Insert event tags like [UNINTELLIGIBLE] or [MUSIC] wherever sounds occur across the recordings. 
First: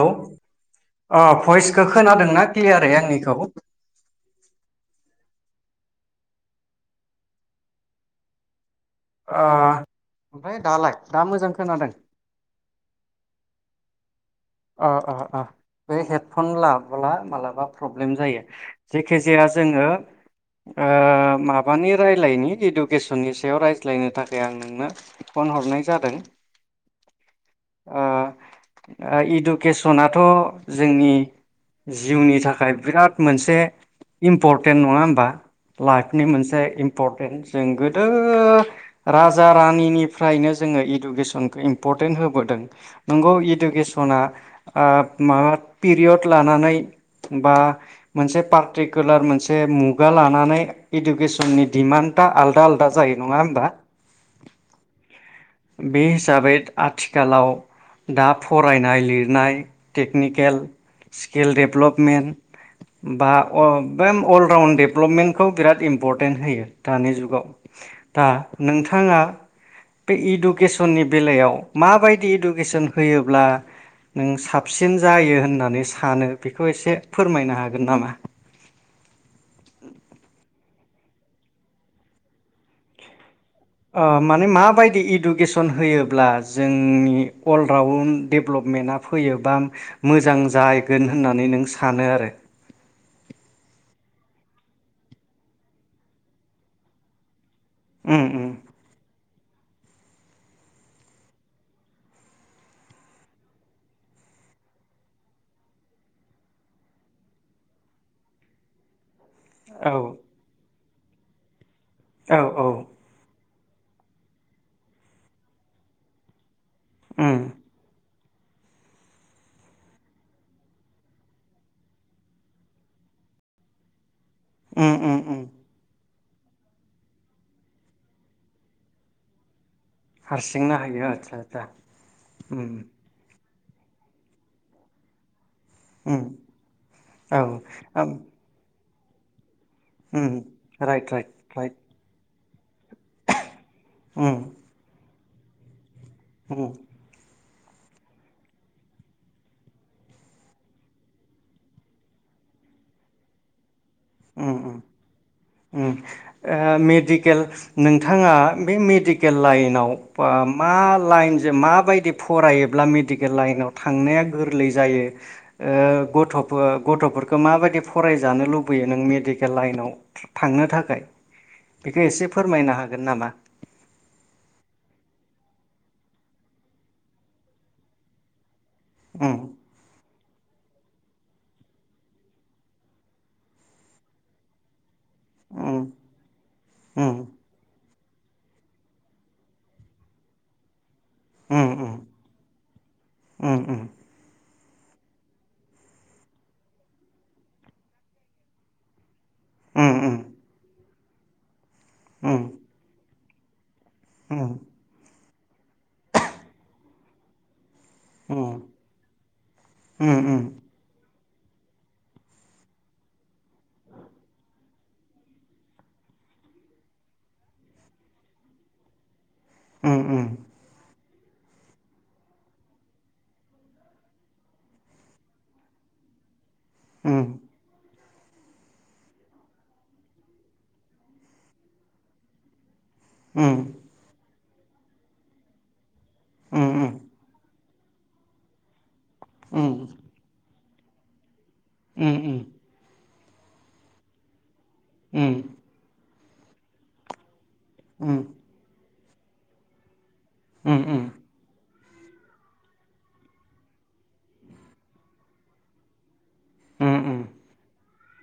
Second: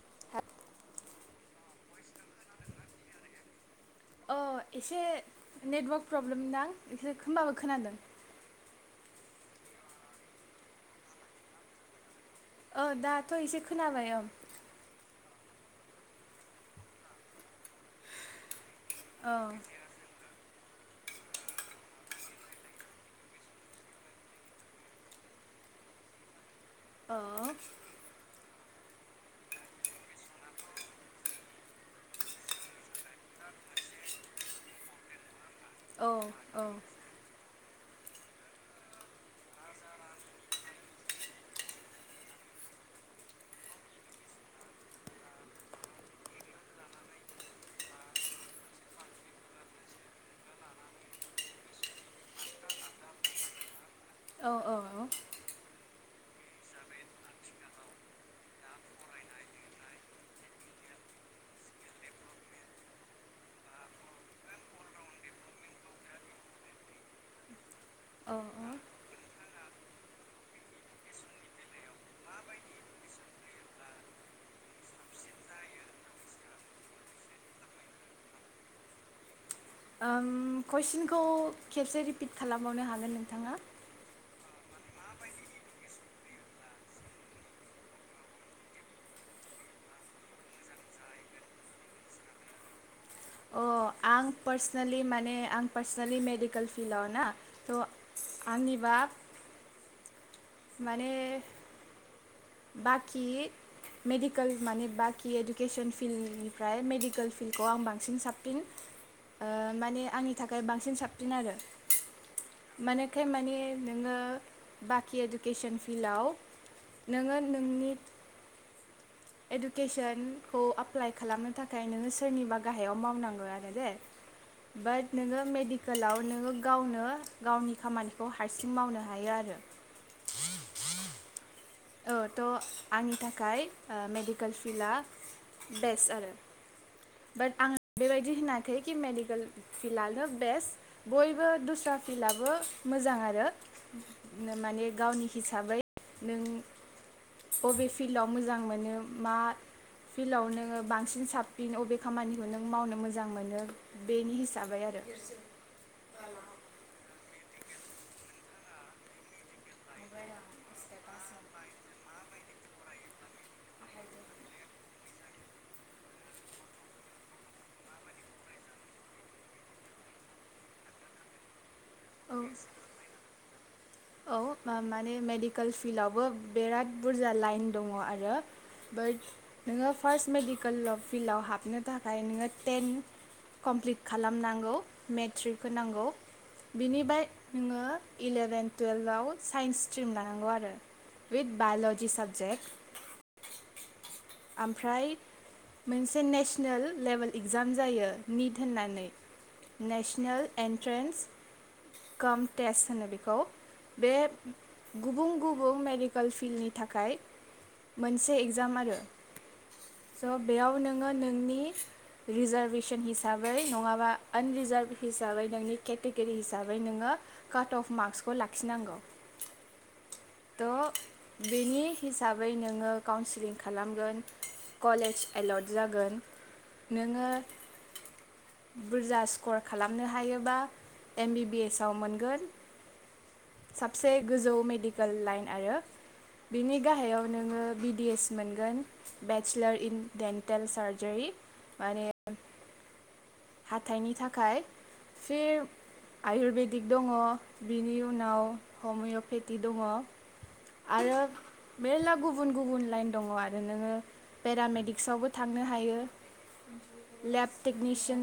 औ अ फयस खोनादोंना क्लियारै आंनिखौ अ एसे नेटवार्क प्रब्लेमदां एसे होमबाबो खोनादों ओ ओमफ्राय दालाय दा मोजां खोनादों औ दाथ' एसे खोनाबाय औ अ अ बे हेडफन लाबोब्ला माबलाबा प्रब्लेम जायो जेखि जाया जोङो ओ माबानि रायलायनि इडुकेसननि सायाव रायज्लायनो थाखाय आं नोंनो फन हरनाय जादों औ अ [INAUDIBLE] इडुकेसनाथ' जोंनि जिउनि थाखाय बिराद मोनसे इम्परटेन्ट नङा होमबा औ लाइफनि मोनसे औ इम्परटेन्ट जों गो दो राजा रानिनिफ्रायनो जोङो इडुकेसनखौ इम्पर्टेन्ट होबोदों नंगौ इइुकेसन सना ओ पिरियड लानानै बा मोनसे पार्टिकुलार मोनसे मुगा लानानै इडुकेसननि डिमान्दा आलदा आलदा जायो नङा होमबा। औ औ औ बे हिसाबै आथिखालाव दा फरायनाय लिरनाय टेकनिकेल स्किल डेभेलपमेन्ट बा अलराउन्ड डेभलपमेन्टखौ बिराद इम्परटेन्ट होयो दानि जुगाव। दा औ नोंथाङा बे इडुकेसननि बेलायाव माबायदि इडुकेसन होयोब्ला नों साबसिन जायो होननानै सानो बेखौ एसे फोरमायनो हागोन नामा? उम कुइसनखौ खेबसे रिपिट खालामबावनो हागोन नोंथाङा। ओ माने माबायदि इडुकेसन होयोब्ला जोंनि अलराउन्ड डेभेलपमेन्टआ फैयो बा मोजां जागोन होननानै नों सानो आरो अ आं पार्सनेलि माने आं पार्सनेलि मेडिकेल फिल्डआव ना। थ' उम उम आंनि बा माने बाखि मेडिकेल माने बाखि इडुकेसन फिल्डनिफ्राय मेडिकेल फिल्डखौ आं बांसिन साबसिन। ओ औ माने आंनि थाखाय बां सिन साबसिन आरो औ औ माने खाय माने नोङो बाखि एडुकेसन फिल्डाव उम नोङो नोंनि इडुकेसनखौ एप्लाइ खालामनो थाखाय नोङो सोरनिबा गाहायाव मावनांगौ आरो दे। उम उम बाट उम नोंङो मेडिकेलाव नोङो गावनो गावनि खामानिखौ हारसिं मावनो हायो आरो हारसिंनो आतसा औ थ' आंनि थाख खाय मेडिकोल फिला बेस्ट उम आरो औ बाट आं ओम बेबायदि होनाखै कि मेडिगोल उम फिलानो बेस्ट राइट राइट बयबो राइट दस्रा फिल्डाबो बो मोजां आरो उम माने गावनि हिसाबै नों उम बबे फिल्डाव मोजां मोनो मा फिल्डआव नोङो बांसिन साबसिन बबे खामानिखौ नों मावनो मोजां मोनो। बेनि उम उम हिसाबै आरो उम ओ मेडि केल नोंथाङा बे मेडिकेल लाइनआव बा मा लाइनजों माबायदि फरायोबा मेडिकेल लाइनआव थांनाया गोरलै जायो ओ गथ'फोर गथ'फोरखो माबादि फरायजानो लुब बैयो नों मेडिकेल लाइनाव थांनो थाखाय। बेखौ एसे औ फोरमायनो हागोन नामा? औ मा-माने मेडिकेल फिल्डआवबो बिराद बुरजा लाइन दङ आरो बाट उम नोङो फार्स्ट मेडिक कोल अफ फिल्डआव हाबनो थाखाय नोङो टेन कमप्लिट खालामनांगौ। मेथ्रिक उम होनांगौ बिनिबाय नोङो इलेभेन टुवेल्भआव साइन्स स्ट्रिम लानांगौ आरो। हुइद उम बायलजि साबजेक्ट उम उम आमफ्राय मोनसे नेसनेल लेभेल इगजाम जायो निट होननानै उम नेसनेल एन ट्रेन्स उम कामटेस होनो बेख गौ। बे उम गुबुं गुबुं मेडिकेल फिल्डनि थाखाय मोनसे उम एगजाम आरो उम उम स' बेयाव नोङो नों नोंनि रिजार्भेसन हिसाबै नङाबा आनरिजार्भ हिसाबै नोंनि केटेगरि हिसाबै नोङो काट अफ मार्कसखौ लाख खिनांगौ। उम उम। त' बेनि हिसाबै नोङो काउन्सिलिं खालामगोन कलेज एल'ट जागोन। नोङो बुरजा स्कर खालामनो हायोबा एम बि बि एस आव मोनगोन। उम साबसे गोजौ मेडिक कोल लाइन आरो बिनि गाहायाव नोङो बि डि एस मोनगोन। उम बेचलार इन डेन टेल सार्जारि माने उम उम हाथाइनि थाखाय जोबोद सिब आयुरबेदिक दङ बिनि उनाव हमिय'पेथि दङ आरो मेरला गुबुन गुबुन लाइन दंङ आरो नोंङो पेरामेडिक्सआवबो थांनो हायो। लेपटेकनिस जों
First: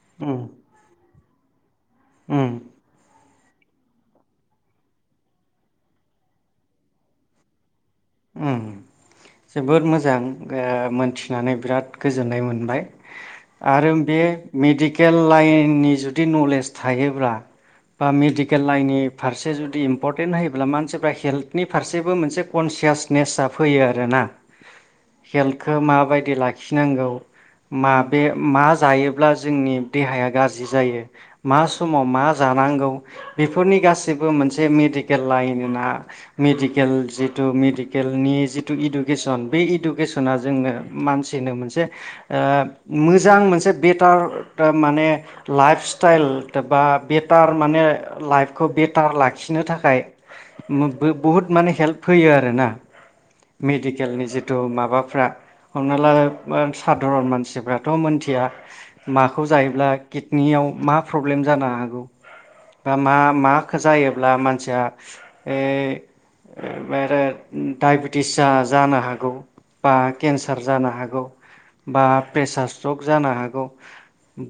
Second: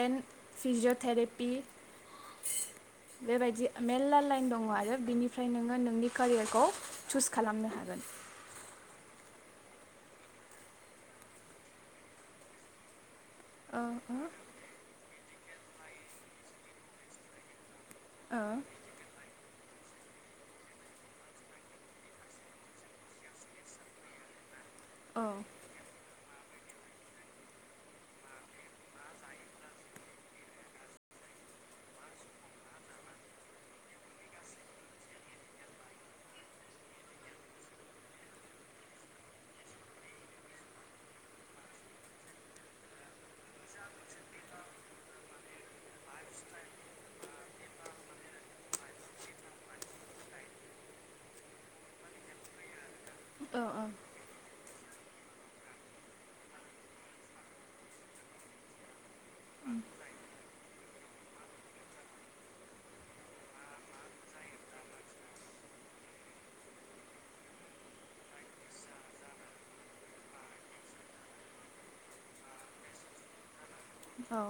एन्ड फिजियथेलिप बि उम बेबायदि मेरला लाइन दंङ आरो बिनिफ्राय नोंङो नोंनि केरियारखौ चुस खालामनो हागोन। उम जोबोद मोजां ओ मोनथिनानै बिराद गोजोननाय मोनबाय। अ आरो बे मेडिक केल लाइननि जुदि नलेज थायोब्ला बा मेडिकेल लाइननि फारसे जु दि इम्परटेन्ट होयोब्ला मानसिफ्रा हेल्थनि फारसेबो मोनसे कनसियेस नेसा फैयो आरोना। हेल्थखो माबाय दि लाखिनांगौ मा बे मा जायोब्ला जोंनि देहाया गाहाम गाज्रि जायो मा समाव मा जानांगौ बेफोरनि गासैबो मोनसे मेडिकेल लाइना मेडिकेल जिथु मेदि केलनि जिथु इडुकेसन बे इडुकेसना जोंनो मानसिनो मोनसे ओ मोजां मोनसे बेटार माने लाइफ स्टाइल बा बेटार माने लाइफखौ बेटार लाखिनो थाखाय मो बुहुत माने हेल्प होयो आरोना। मेडिकेलनि जिथु मा बाफ्रा हमना ला सादारन मानसिफ्राथ' मोनथिया माखौ जायोब्ला किडनियाव मा प्रब्लेम जानो हागौ बा मा माखो जायोब्ला मानसिया ओ [UNINTELLIGIBLE] डायबेटिस जा जानो हागौ बा केन्सार जानो हागौ बा प्रेसार स्ट्रक जानो हागौ।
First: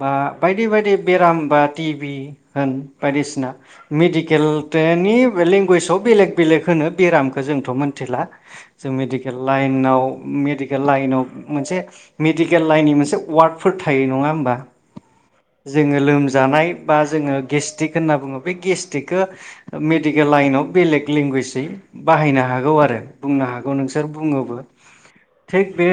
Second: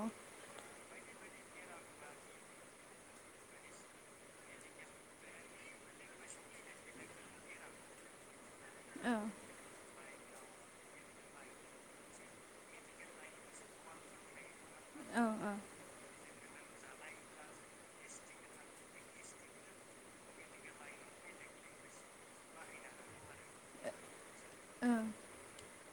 बा बायदि बायदि बेराम बा टि भि होन बायदिसिना मेदिकेल थेनि लगुवेजाव बेले बेले होन बेरामखौ जोंथ' मोन थिला जों मेडिकेल लाइनाव मेडिकेल लाइनाव मोनसे मेडिकेल लाइननि मोनसे वार्डफोर थायो नंङा होमबा? जोंङो लोम जानाय बा जोंङो गेस्टिक होनना बुंङो बे गेटकखौ मेडिकेल लाइनाव बेलेग लेंगुवेजै बाहायनो हागौ आर रो बुंनो हागौ नोंसोर बुंङोबो थिग बे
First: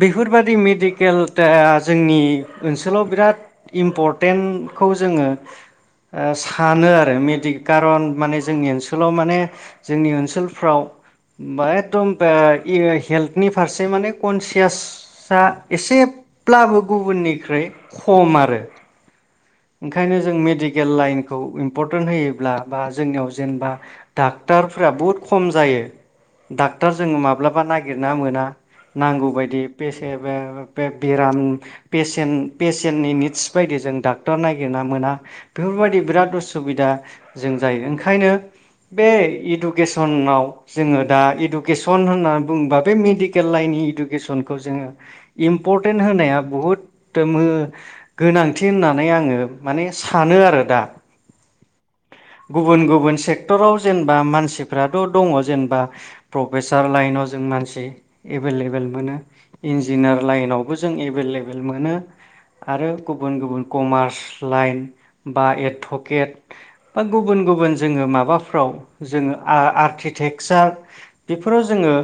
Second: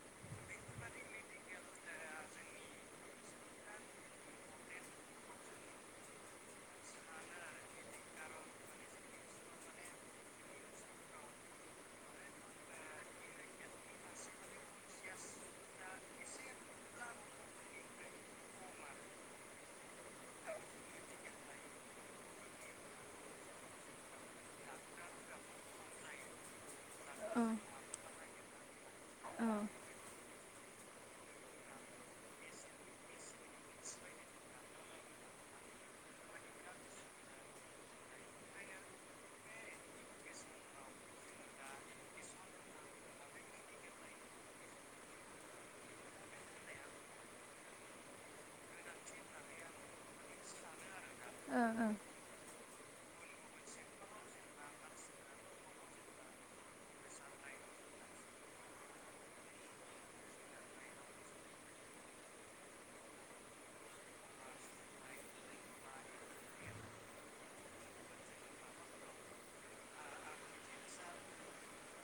बेफोरबादि मेडिकेल था जोंनि ओनसोलाव बिराद इम्परटेन्टखौ जोंङो ओ सानो आरो मेदिक कारन माने जोंनि ओनसोलाव माने जोंनि ओनसोल फ्राव बा एकदम बा ये हेल्थनि फारसे माने कनसियासा एसेब्लाबो गुबुननिख्रुइ खम आरो। ओंखायनो जों मेडिकेल लाइनखौ इम्परटेन्ट होयोब्ला बा जोंनियाव जेनेबा डाक्टरफोरा बुहुद खम जायो। दा जोंङो माब्लाबा नागिरना मोना नांगौ बायदि पेसे-बे बेराम पेसेन्ट पेसेन्टनि निडस बायदि जोंङो डा टर निर ना मोना बेफोरबायदि बिराद उसुबिदा जों जायो। ओंखायनो बे इडुकेसनाव जोंङो दा इडुकेसन होननानै बुंङोबा बे मेडिकेल लाइननि इडुकेसनखौ जोंङो इम्परटेन्ट होनाया बुहुद गोनांथि होनना नै आंङो माने सानो आरो दा। ओं ओं गुबुन गुबुन सेक्टराव जेनेबा मानसिफ्राथ' दंङ जेनेबा प्रफेसार लाइनाव जों मानसि एभेलेबेल मोनो इन्जिनियार लाइनावबो जों एभेलेबेल मोनो आरो गुबुन गुबुन कमार्स लाइन बा एडटकेट बा गुबुन गुबुन जोंङो माबाफ्राव जोंङो आ आर्किटेकसार बेफोराव जोंङो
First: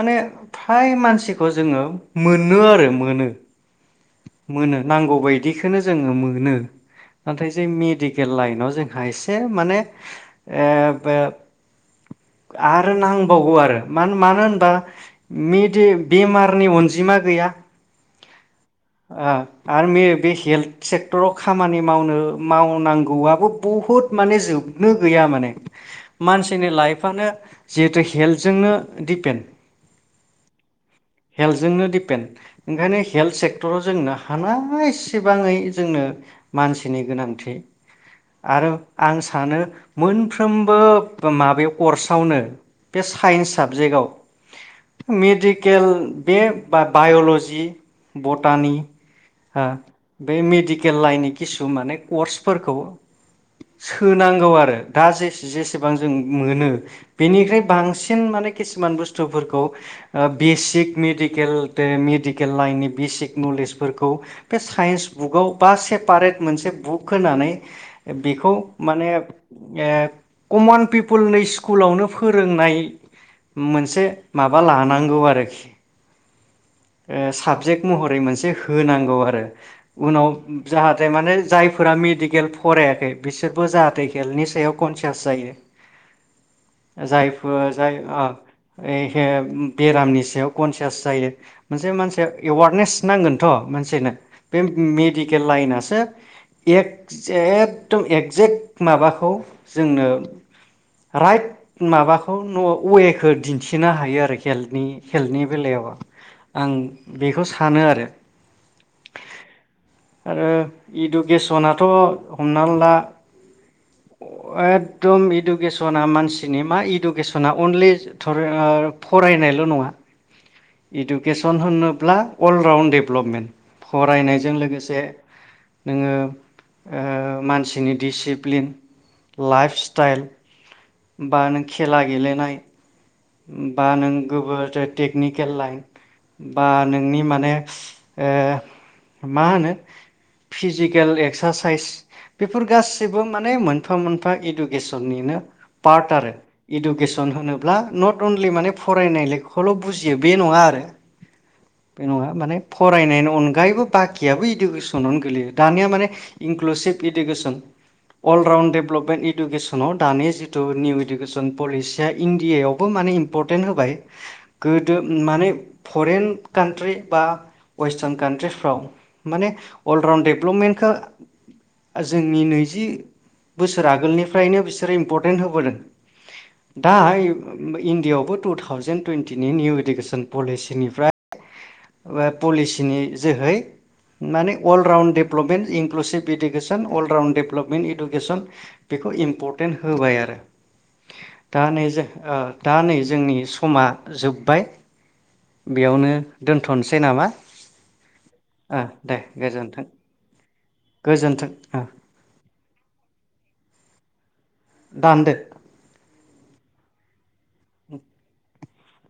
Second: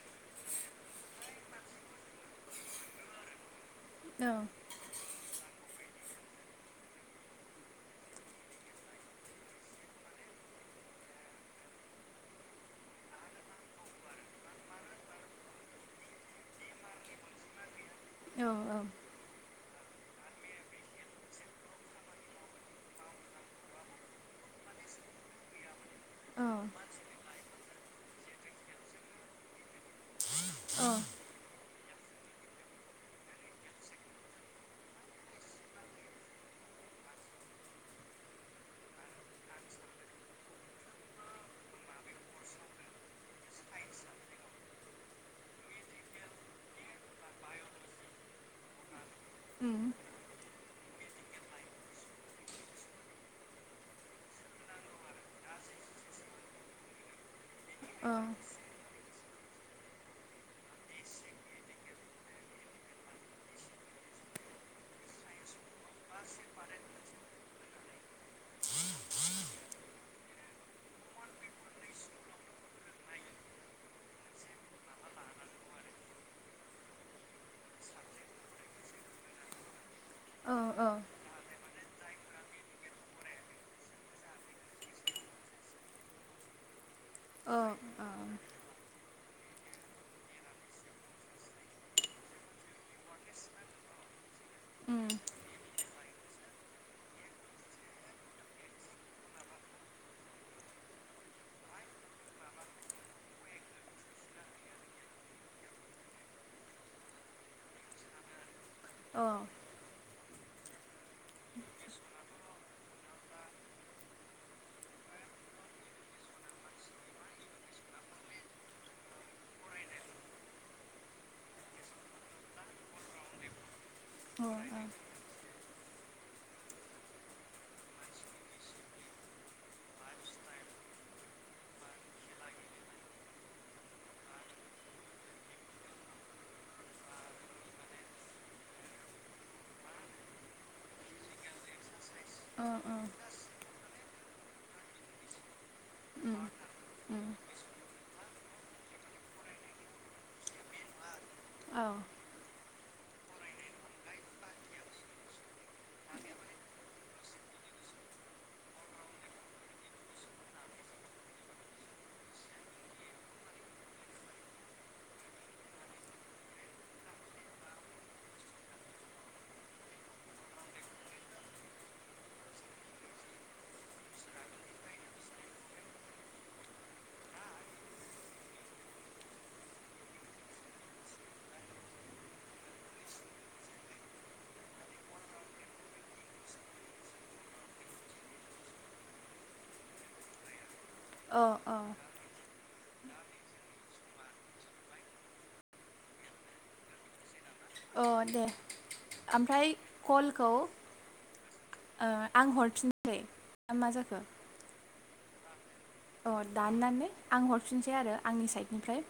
माने फ्राय मानसिखौ जोंङो मोनो आरो मोनो। मोनो नांगौ बायदि जोङो मोनो नाथाय जों मेडिकेल लाइनाव जोंहा एसे माने ओ बो आरो नांबावगौ आरो मान-मानोहोनबा मेदि बेमारनि अनजिमा गैया आ आरो मे बे हेल्थ सेक्टराव खामानि मावनो मावनांगौआबो बहुद माने जोबनो गैया माने मानसिनि लाइफआनो जिहेथु हेल्थजोंनो दिपेन्ड जोंनो दिपेन्दड ओंखाय हेल्ट से डक्टराव जोंनो हानाय एसेबाङै जोंनो मानसिनि गोनांथि आरो आं सानो मोनफ्रोमबो माबायाव कर्सआवनो बे साइन्स साबजेक्टआव मेडिकेल बे बाय'लजि थानि आ बे मेडि केल लाइन नि खिसु माने कर्सफोरखौ सोनांगौ आरो दा जेसे-जेसेबां जों मोनो बिनिफ्राय बांसिन माने किसुमान बुस थुफोरखौ ओ बेसिक मेडिकेल तेन मेडिकेल लाइननि बेसिक नलेजफोरखौ बे साइन्स बुकाव बा सेपारेट मोनसे बुक होनानै बेखौ माने ओ कमन पिपोलनि स्कुलावनो फोरोंनाय मोनसे माबा लानांगौ आरोखि ओ साबजेक्ट महर थै मोनसे होनांगौ आरो उनाव जाहाथे माने जाय जायफोरा मेडिकेल फरायाखै बिसोरबो जाहाथे हेल्थनि सायाव कनसियास जायो जायफोर जाय आ ओ बेरामनि सायाव कनसियास जायो मोनसे मानसिया एवारनेस नांगोनथ' मानसिनो बे मेडिकेल लाइनासो एक जे एगदम एकजेक्ट माबाखौ जोंनो राइट माबाखौ वेखौ दिन्थिनो हायो आरो हेल्थनि हेल्थनि बेलायाव आं बेखौ सा सानो आरो अ आरो इडुकेसनाथ' हम हमना ला एकदम इडुकेसना मानसिनि मा इडुकेसना अनलि थरि ओ फरायनायल' नङा इडुकेसन होनोब्ला अल राउन्ड डेभलपमेन्ट फरायनायजों लोगोसे नोङो ओ मानसिनि दिसिप्लिन लाइफ स्टाइल बा नों खेला गेलेनाय बा नों गोबोर टेकनिकेल लाइन बा नोंनि माने ओ मा होनो फिजिकेल एक्सारसाइस बेफोर गासिबो माने मोन मोनफा मोनफा इडुकेसननिनो पार्ट आरो इडुकेसन होनोब्ला नट अनलि माने फरायनाय लेखखौल' बुजियो बे नङा आरो बे नङा माने फरायनायनि अनगायैबो बाखियाबो इडुकेसनावनो गोलैयो दानिया माने इनक्लुसिभ इडुकेसन अलराउन्ड डेभेलपमेन्ट इडुकेसनाव दानि जिथु निउ इडुकेसन पलिसिया इण्डियआव बो माने इम्परटेन्ट होबाय गोदो माने फरेन कान्ट्रि बा वेस्टारन कान्ट्रिफ्राव माने अलराउन्ड डेभलपमेन्टखौ जोंनि नैजि बोसोर आगोलनिफ्रायनो बिसोरो इम्परटेन्ट होबोदों दा इण्डिआवबो टु थावजेन टुवन्टिनि निउ इडुकेसन पलिसिनिफ्राय पलिसिनि जोहै माने all round development inclusive education all round development education बेखौ इम्परटेन्ट होबाय आरो औ दा औ नै जों ओ दा नै जोंनि समा जोब्बाय बेयावनो दोनथ नोसै नामा। अ दे ओ दे ओमफ्राय गोजोन्थों कलखौ ओ गोजोन्थों ओ आं हरफिनसै मा जायो? खो दान्दो औ दानानै आं हरफिनसै आरो आंनि साइ- ओमफ्राय